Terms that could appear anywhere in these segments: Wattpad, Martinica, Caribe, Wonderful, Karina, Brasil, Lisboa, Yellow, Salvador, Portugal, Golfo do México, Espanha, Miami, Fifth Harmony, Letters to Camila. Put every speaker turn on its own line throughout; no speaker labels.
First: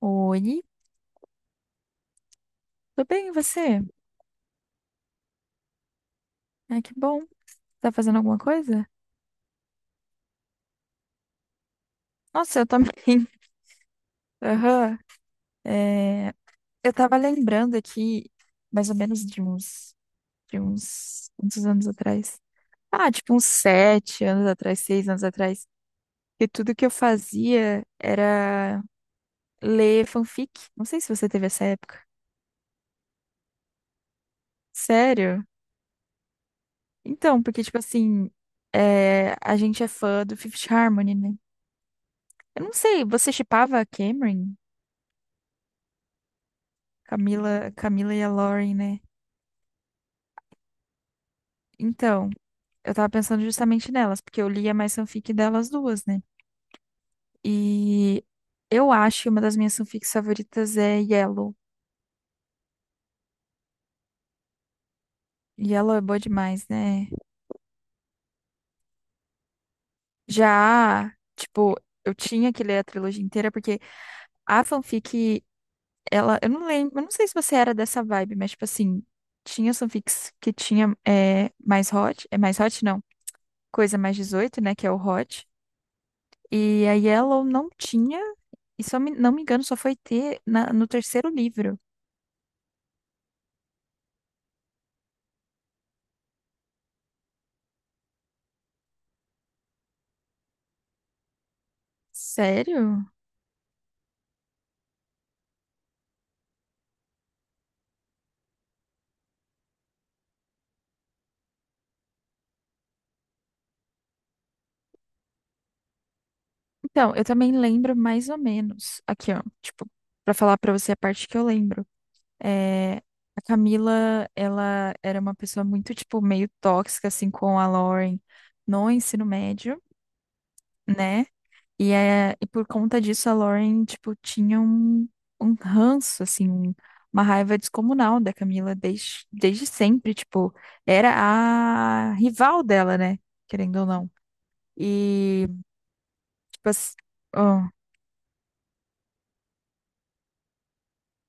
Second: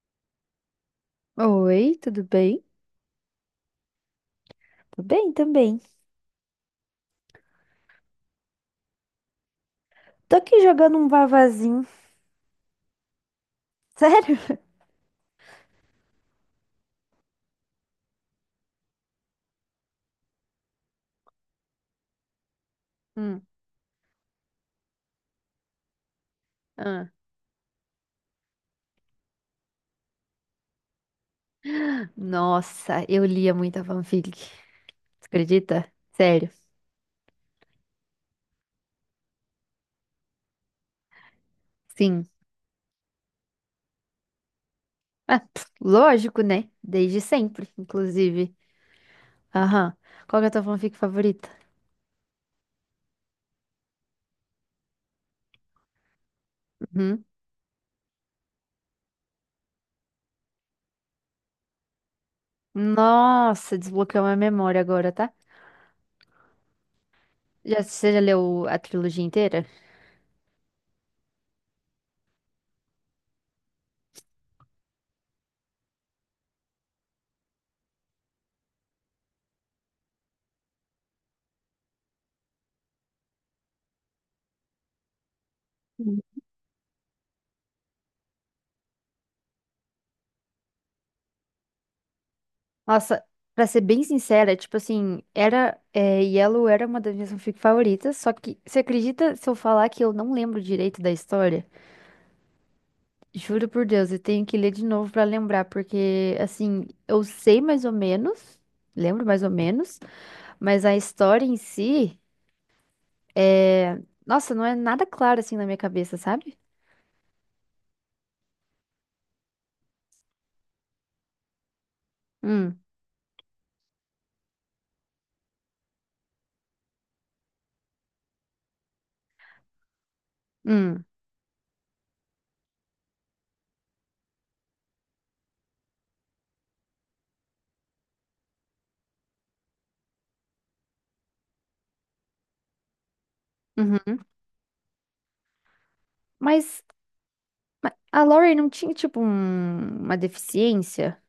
Oi,
Oi, tudo bem?
tudo bem, e você?
Tô bem também.
Ah, que bom. Tá fazendo alguma coisa?
Tô aqui jogando um vavazinho.
Nossa, eu também.
Sério?
Aham. É, eu tava lembrando aqui, mais ou menos de uns, quantos anos atrás? Ah, tipo
Hum,
uns 7 anos atrás, 6 anos atrás. Que tudo que eu
ah.
fazia era ler fanfic. Não sei se você teve essa época.
Nossa, eu lia muita fanfic. Tu
Sério?
acredita? Sério?
Então, porque, tipo assim, a gente é fã do Fifth Harmony, né?
Sim.
Eu não sei, você shippava a Cameron?
Ah, pff, lógico, né? Desde
Camila,
sempre,
Camila e a
inclusive.
Lauren, né?
Aham. Qual que é a tua fanfic favorita?
Então, eu tava pensando justamente nelas, porque eu lia mais fanfic delas duas, né?
Uhum.
E eu acho que uma das minhas fanfics favoritas é Yellow.
Nossa, desbloqueou minha memória agora, tá?
Yellow é boa demais, né?
Já, você já leu a trilogia inteira?
Já, tipo, eu tinha que ler a trilogia inteira, porque a fanfic, ela, eu não lembro, eu não sei se você era dessa vibe, mas, tipo assim, tinha as fanfics que tinha mais hot, é mais hot não, coisa mais 18, né, que é o hot. E a Yellow não tinha. E não me engano, só foi ter no terceiro livro.
Nossa, pra ser bem sincera, tipo assim, era, é, Yellow era uma das minhas fanfic favoritas, só que você acredita se eu falar que eu não lembro direito da história?
Sério?
Juro por Deus, eu tenho que ler de novo pra lembrar, porque assim, eu sei mais ou menos, lembro mais ou menos, mas a história em si é, nossa, não é nada claro assim na minha cabeça, sabe?
Então, eu também lembro mais ou menos. Aqui, ó. Tipo, pra falar pra você a parte que eu lembro.
Hum,
É, a Camila, ela era uma pessoa muito, tipo, meio tóxica, assim, com a Lauren no ensino médio,
hum,
né? E, e por conta disso, a Lauren, tipo, tinha um ranço, assim, uma raiva descomunal da Camila desde sempre, tipo, era a rival dela, né? Querendo ou não.
uhum.
E, tipo,
Mas
assim, ó,
a Laurie não tinha tipo uma deficiência?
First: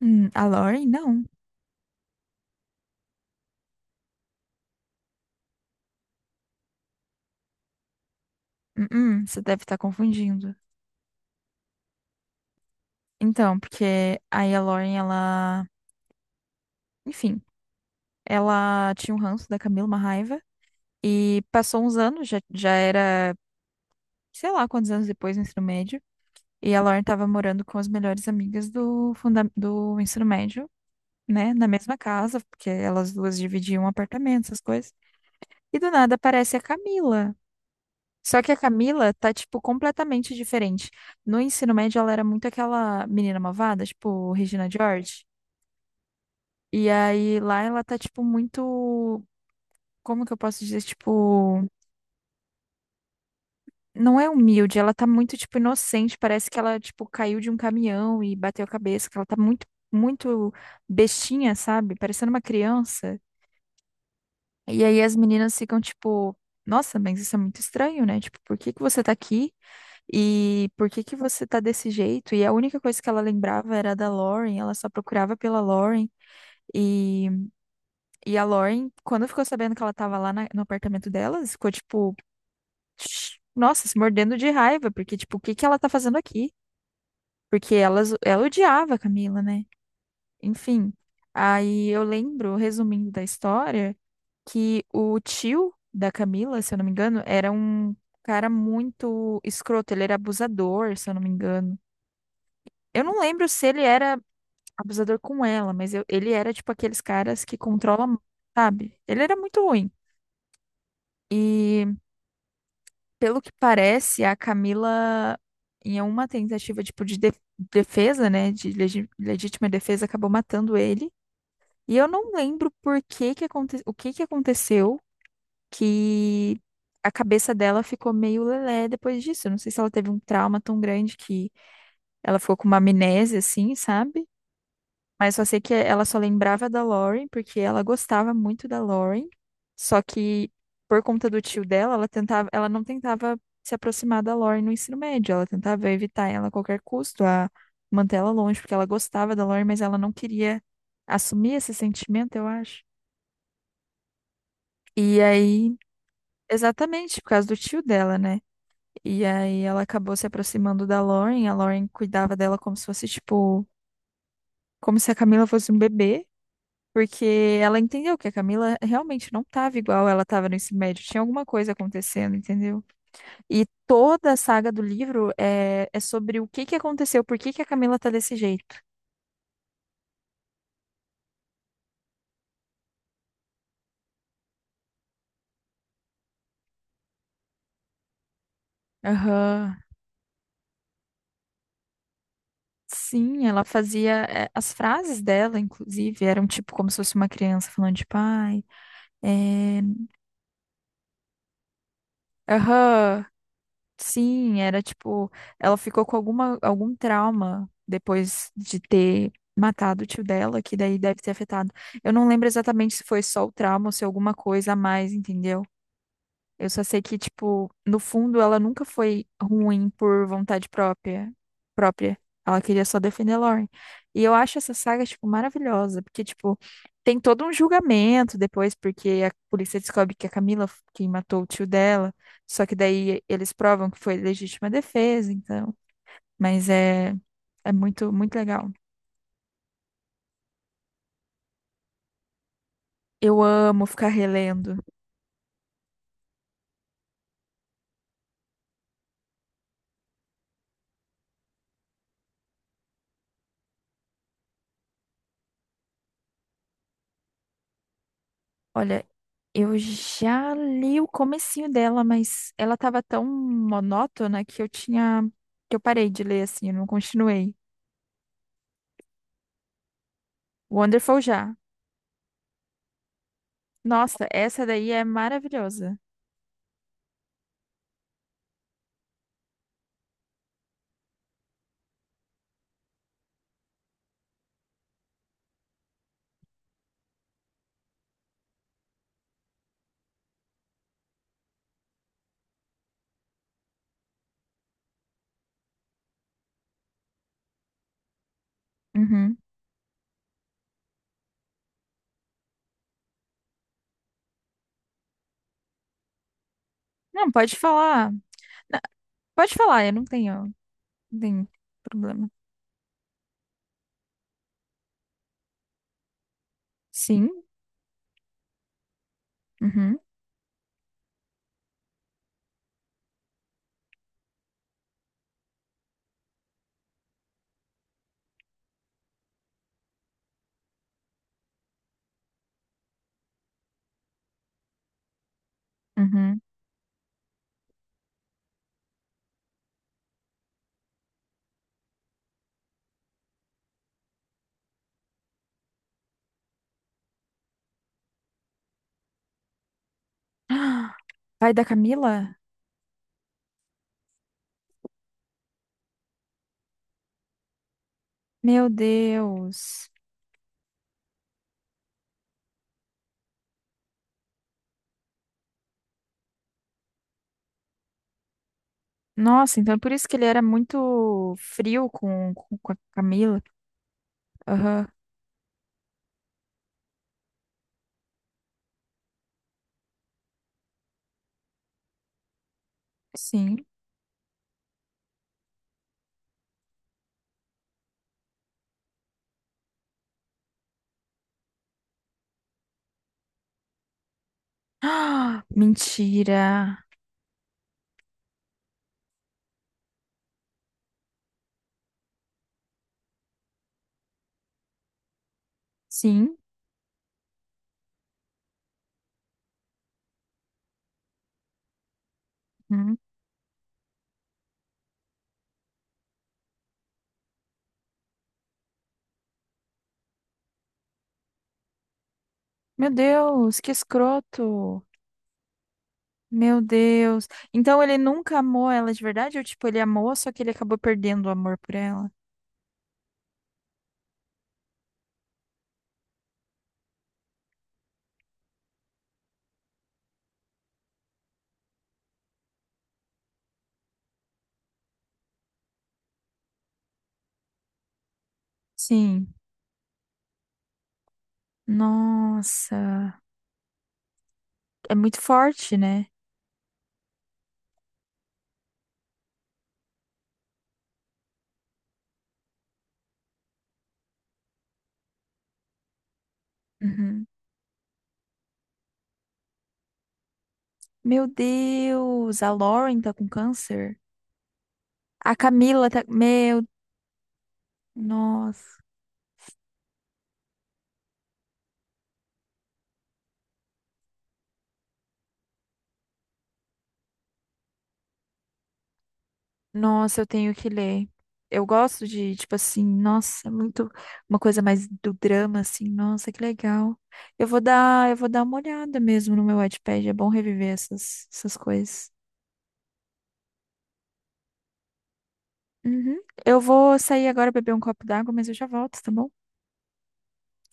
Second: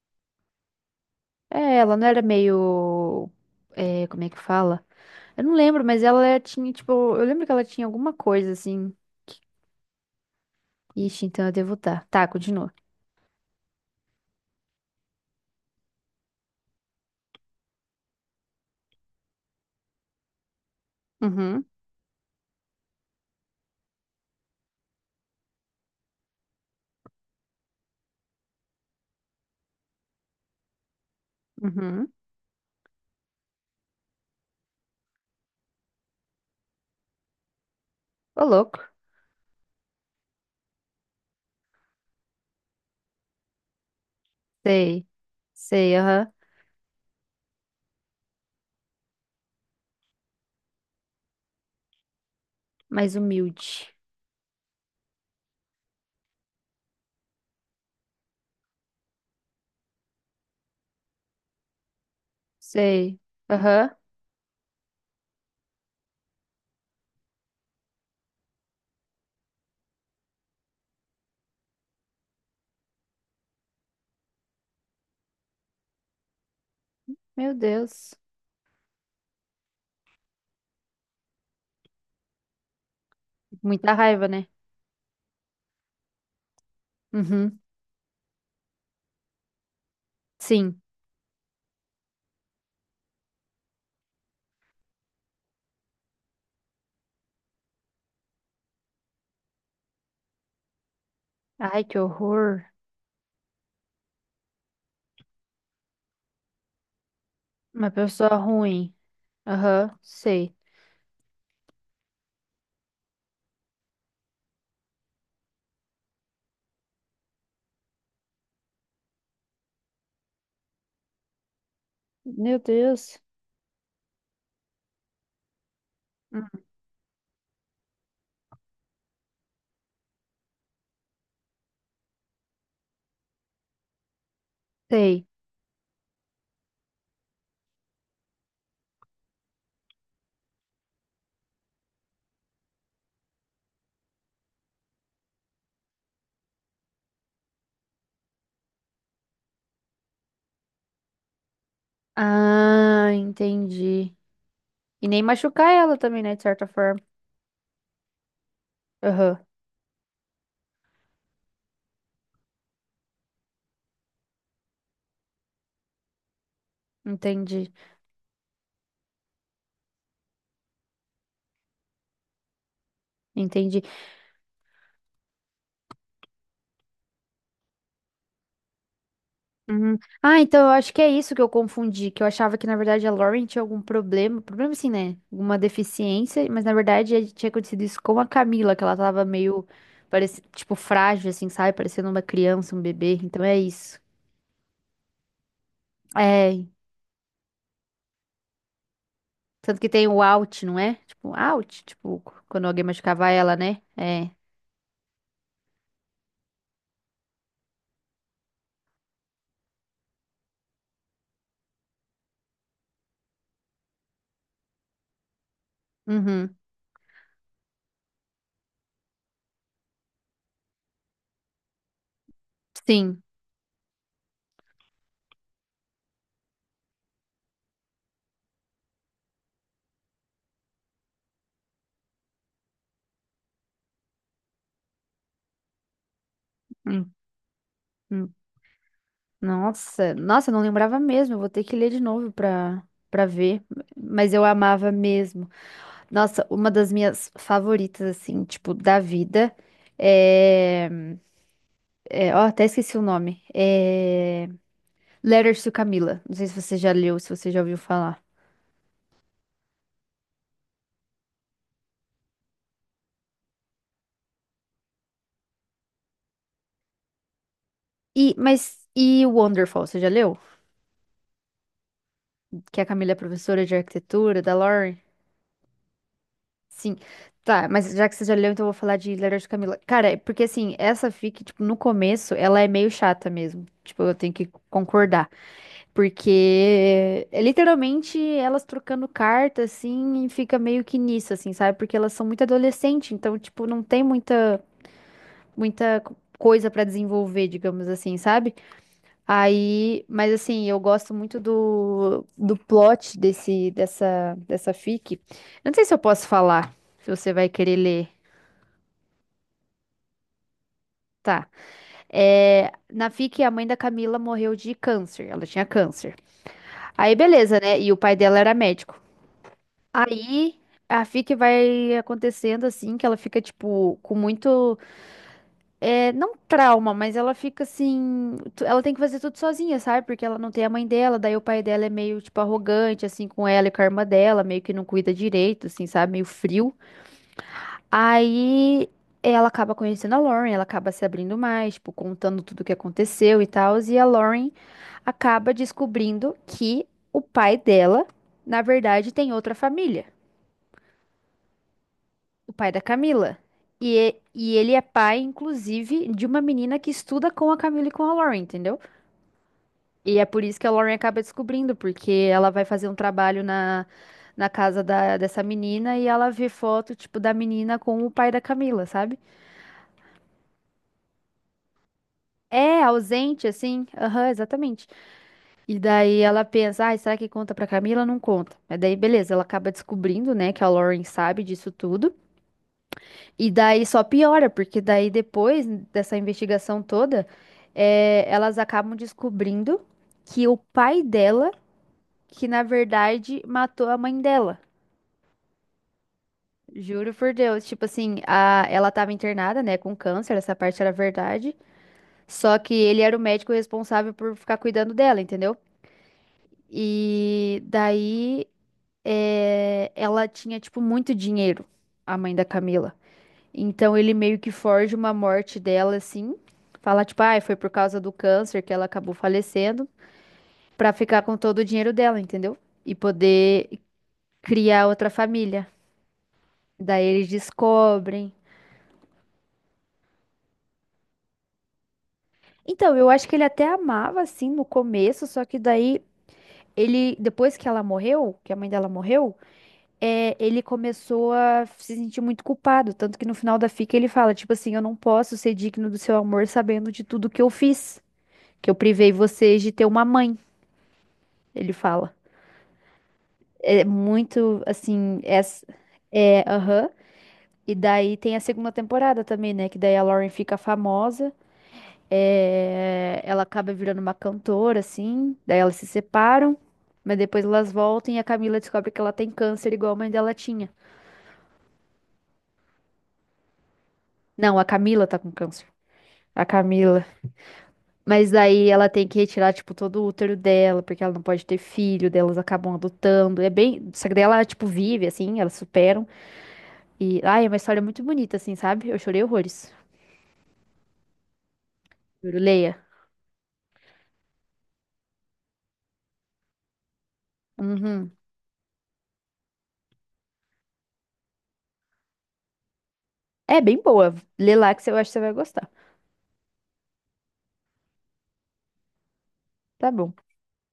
a Lauren, não.
É, ela não era meio. É, como é que fala? Eu não lembro, mas tinha, tipo. Eu lembro que ela tinha alguma coisa assim.
Você
que-
deve estar confundindo.
Ixi, então eu devo estar. Tá, continua.
Então, porque aí a Lauren, ela, enfim, ela tinha um ranço da Camila, uma raiva, e
Uhum,
passou uns anos, já era, sei lá quantos anos depois, no ensino médio. E a Lauren estava morando com as melhores amigas do, funda do ensino médio, né? Na mesma
uhum.
casa, porque elas duas dividiam um apartamento, essas coisas. E do nada aparece a Camila. Só
Ô,
que a
louco.
Camila tá, tipo, completamente diferente. No ensino médio, ela era muito aquela menina malvada, tipo, Regina
Sei.
George.
Sei, aham.
E aí lá ela tá, tipo, muito. Como que eu posso dizer? Tipo.
Mais humilde.
Não é humilde, ela tá muito, tipo, inocente. Parece que ela, tipo, caiu de um caminhão e bateu a cabeça, que ela tá muito, muito bestinha, sabe? Parecendo uma
Sei.
criança.
Aham.
E aí as meninas ficam, tipo, nossa, mas isso é muito estranho, né? Tipo, por que que você tá aqui? E por que que você tá desse jeito? E a única coisa que ela lembrava era da Lauren, ela só procurava pela Lauren. E,
Meu Deus.
e a Lauren, quando ficou sabendo que ela tava lá no apartamento delas, ficou, tipo, nossa,
Muita
se
raiva,
mordendo
né?
de raiva, porque, tipo, o que que ela tá fazendo aqui?
Uhum.
Porque elas, ela odiava a Camila, né?
Sim.
Enfim. Aí eu lembro, resumindo da história, que o tio da Camila, se eu não me engano, era um cara muito escroto. Ele era abusador, se eu não me engano.
Ai, que horror.
Eu não lembro se ele era abusador com ela, mas eu- ele era tipo aqueles caras que
Uma
controlam,
pessoa ruim.
sabe? Ele era muito ruim.
Aham, sei.
E pelo que parece, a Camila, em uma tentativa tipo defesa, né, de legítima defesa, acabou matando ele. E eu não
Meu
lembro por
Deus.
que que aconte... o que que aconteceu que
Hum.
a cabeça dela ficou meio lelé depois disso. Eu não sei se ela teve um trauma tão grande que ela ficou com uma amnésia, assim, sabe?
Sei.
Mas só sei que ela só lembrava da Lauren porque ela gostava muito da Lauren. Só que por conta do tio dela, ela tentava, ela não tentava se aproximar da Lauren no ensino médio. Ela tentava evitar ela a qualquer custo, a manter ela longe, porque ela gostava da Lauren, mas ela não queria assumir esse sentimento, eu acho.
Ah, entendi. E
E
nem machucar
aí,
ela também, né? De certa forma.
exatamente, por causa do tio dela, né? E
Aham.
aí ela acabou se aproximando da Lauren, a Lauren cuidava dela como se fosse, tipo, como se a Camila fosse um bebê, porque
Entendi.
ela entendeu que a Camila realmente não tava igual ela tava no ensino médio, tinha alguma coisa acontecendo, entendeu? E
Entendi.
toda a saga do livro é sobre o que que aconteceu, por que que a Camila tá desse jeito.
Uhum. Ah, então eu acho que é isso que eu confundi. Que eu achava que, na verdade, a Lauren tinha algum problema. Problema assim, né? Alguma deficiência. Mas, na verdade, tinha acontecido isso com a Camila. Que ela tava meio,
Aham.
parece, tipo, frágil, assim, sabe? Parecendo uma criança, um bebê. Então
Sim,
é
ela
isso.
fazia. As frases dela, inclusive, eram
É.
tipo como se fosse uma criança falando, de pai
Tanto
é,
que tem o out, não é? Tipo, out. Tipo, quando alguém
Aham.
machucava ela, né? É.
Sim, era tipo, ela ficou com alguma, algum trauma depois de ter matado o tio dela, que daí deve ter afetado. Eu não lembro exatamente se foi só o trauma ou se alguma coisa a mais, entendeu?
Uhum.
Eu só sei que, tipo, no fundo ela nunca foi ruim por vontade própria. Ela queria só
Sim.
defender a Lauren. E eu acho essa saga, tipo, maravilhosa, porque, tipo, tem todo um julgamento depois, porque a polícia descobre que a Camila quem matou o tio dela, só que daí eles provam que foi legítima defesa, então. Mas é,
Hum.
é muito,
Hum.
muito legal.
Nossa, nossa, eu não lembrava mesmo. Eu vou ter que ler de novo pra, pra
Eu
ver.
amo ficar
Mas eu
relendo.
amava mesmo. Nossa, uma das minhas favoritas, assim, tipo, da vida é. É, ó, até esqueci o nome. É. Letters to Camila. Não sei se você já leu, se você já ouviu falar.
Olha, eu já li o comecinho dela, mas ela tava tão monótona que eu parei de ler assim, eu não continuei.
E, mas. E Wonderful, você já leu?
Wonderful já.
Que a Camila é professora de
Nossa,
arquitetura da
essa daí
Lauren.
é maravilhosa.
Sim. Tá, mas já que você já leu, então eu vou falar de Letters to Camila. Cara, é porque assim, essa fic, tipo, no começo, ela é meio chata mesmo. Tipo, eu tenho que concordar. Porque é literalmente elas trocando carta, assim, e fica meio que nisso, assim, sabe? Porque elas são muito adolescentes, então, tipo, não tem muita, muita coisa pra desenvolver, digamos assim, sabe?
Uhum.
Aí, mas assim, eu gosto muito do, do plot desse, dessa, dessa fic. Eu não sei se eu posso falar, se
Não,
você vai
pode
querer ler.
falar. Na- Pode falar, eu não tenho
Tá.
problema.
É, na FIC, a mãe da Camila morreu de câncer. Ela tinha câncer. Aí,
Sim.
beleza, né? E o pai dela era médico.
Uhum.
Aí, a FIC vai acontecendo assim, que ela fica, tipo, com muito. É, não trauma, mas ela fica assim. Ela tem que fazer tudo sozinha, sabe? Porque ela não tem a mãe dela. Daí, o pai dela é meio, tipo, arrogante, assim, com ela e com a irmã dela. Meio que não cuida direito, assim, sabe? Meio
Uhum.
frio. Aí ela acaba conhecendo a Lauren, ela acaba se abrindo mais, tipo, contando tudo o que aconteceu e tal. E a Lauren acaba descobrindo que o pai dela, na verdade, tem outra família,
Ah, Pai da Camila?
o pai da Camila. E, e ele é pai, inclusive, de uma menina que estuda com a Camila e com a Lauren,
Meu
entendeu?
Deus.
E é por isso que a Lauren acaba descobrindo, porque ela vai fazer um trabalho na, na casa da, dessa menina e ela vê foto, tipo, da menina com o pai da Camila, sabe?
Nossa, então é por isso que ele era muito frio com a
É,
Camila.
ausente, assim. Aham,
Aham,
exatamente. E daí ela pensa, ai, será que conta pra Camila? Não conta. Mas daí, beleza, ela acaba descobrindo, né, que a Lauren sabe disso tudo. E
sim.
daí só piora, porque daí depois dessa investigação toda, é, elas acabam descobrindo que o pai dela, que na verdade matou a mãe dela.
Ah, mentira.
Juro por Deus. Tipo assim, a, ela tava internada, né, com câncer, essa parte era verdade. Só que ele era o médico responsável por ficar cuidando dela, entendeu?
Sim.
E daí eh, ela tinha, tipo, muito dinheiro, a mãe da Camila.
Hum.
Então ele meio que forja uma morte dela, assim. Fala, tipo, ah, foi por causa do câncer que ela acabou falecendo, pra ficar com todo o dinheiro dela, entendeu?
Meu
E
Deus,
poder
que escroto.
criar outra família.
Meu
Daí
Deus.
eles
Então ele
descobrem.
nunca amou ela de verdade? Ou tipo, ele amou, só que ele acabou perdendo o amor por ela?
Então, eu acho que ele até amava, assim, no começo, só que daí ele, depois que ela morreu, que a mãe dela morreu. É, ele começou a se sentir muito culpado, tanto que no final da fica ele fala, tipo assim, eu não posso ser digno do seu amor sabendo de tudo que eu fiz, que eu privei
Sim.
vocês de ter uma mãe, ele fala.
Nossa.
É muito,
É muito
assim, essa,
forte, né?
é, aham. E daí tem a segunda temporada também, né, que daí a Lauren fica famosa, é, ela acaba virando uma cantora, assim, daí elas se separam, mas
Uhum.
depois elas voltam e a Camila descobre que ela tem câncer igual a mãe dela tinha.
Meu Deus, a Lauren tá com câncer?
Não, a Camila tá com
A
câncer.
Camila tá.
A
Meu,
Camila mas daí
nossa.
ela tem que retirar, tipo, todo o útero dela, porque ela não pode ter filho, daí elas acabam adotando. É bem. Só que daí ela, tipo, vive, assim, elas superam. E, ai, é uma história muito bonita, assim, sabe? Eu chorei horrores.
Nossa, eu tenho que ler. Eu gosto de,
Juro,
tipo assim,
leia.
nossa, é muito uma coisa mais do drama, assim, nossa, que legal. Eu
Uhum.
vou dar uma olhada mesmo no meu Wattpad, é bom reviver essas coisas.
É bem boa. Lê lá que você- eu acho que você vai gostar.
Uhum. Eu vou sair agora beber um copo d'água, mas eu já volto, tá bom?
Tá bom.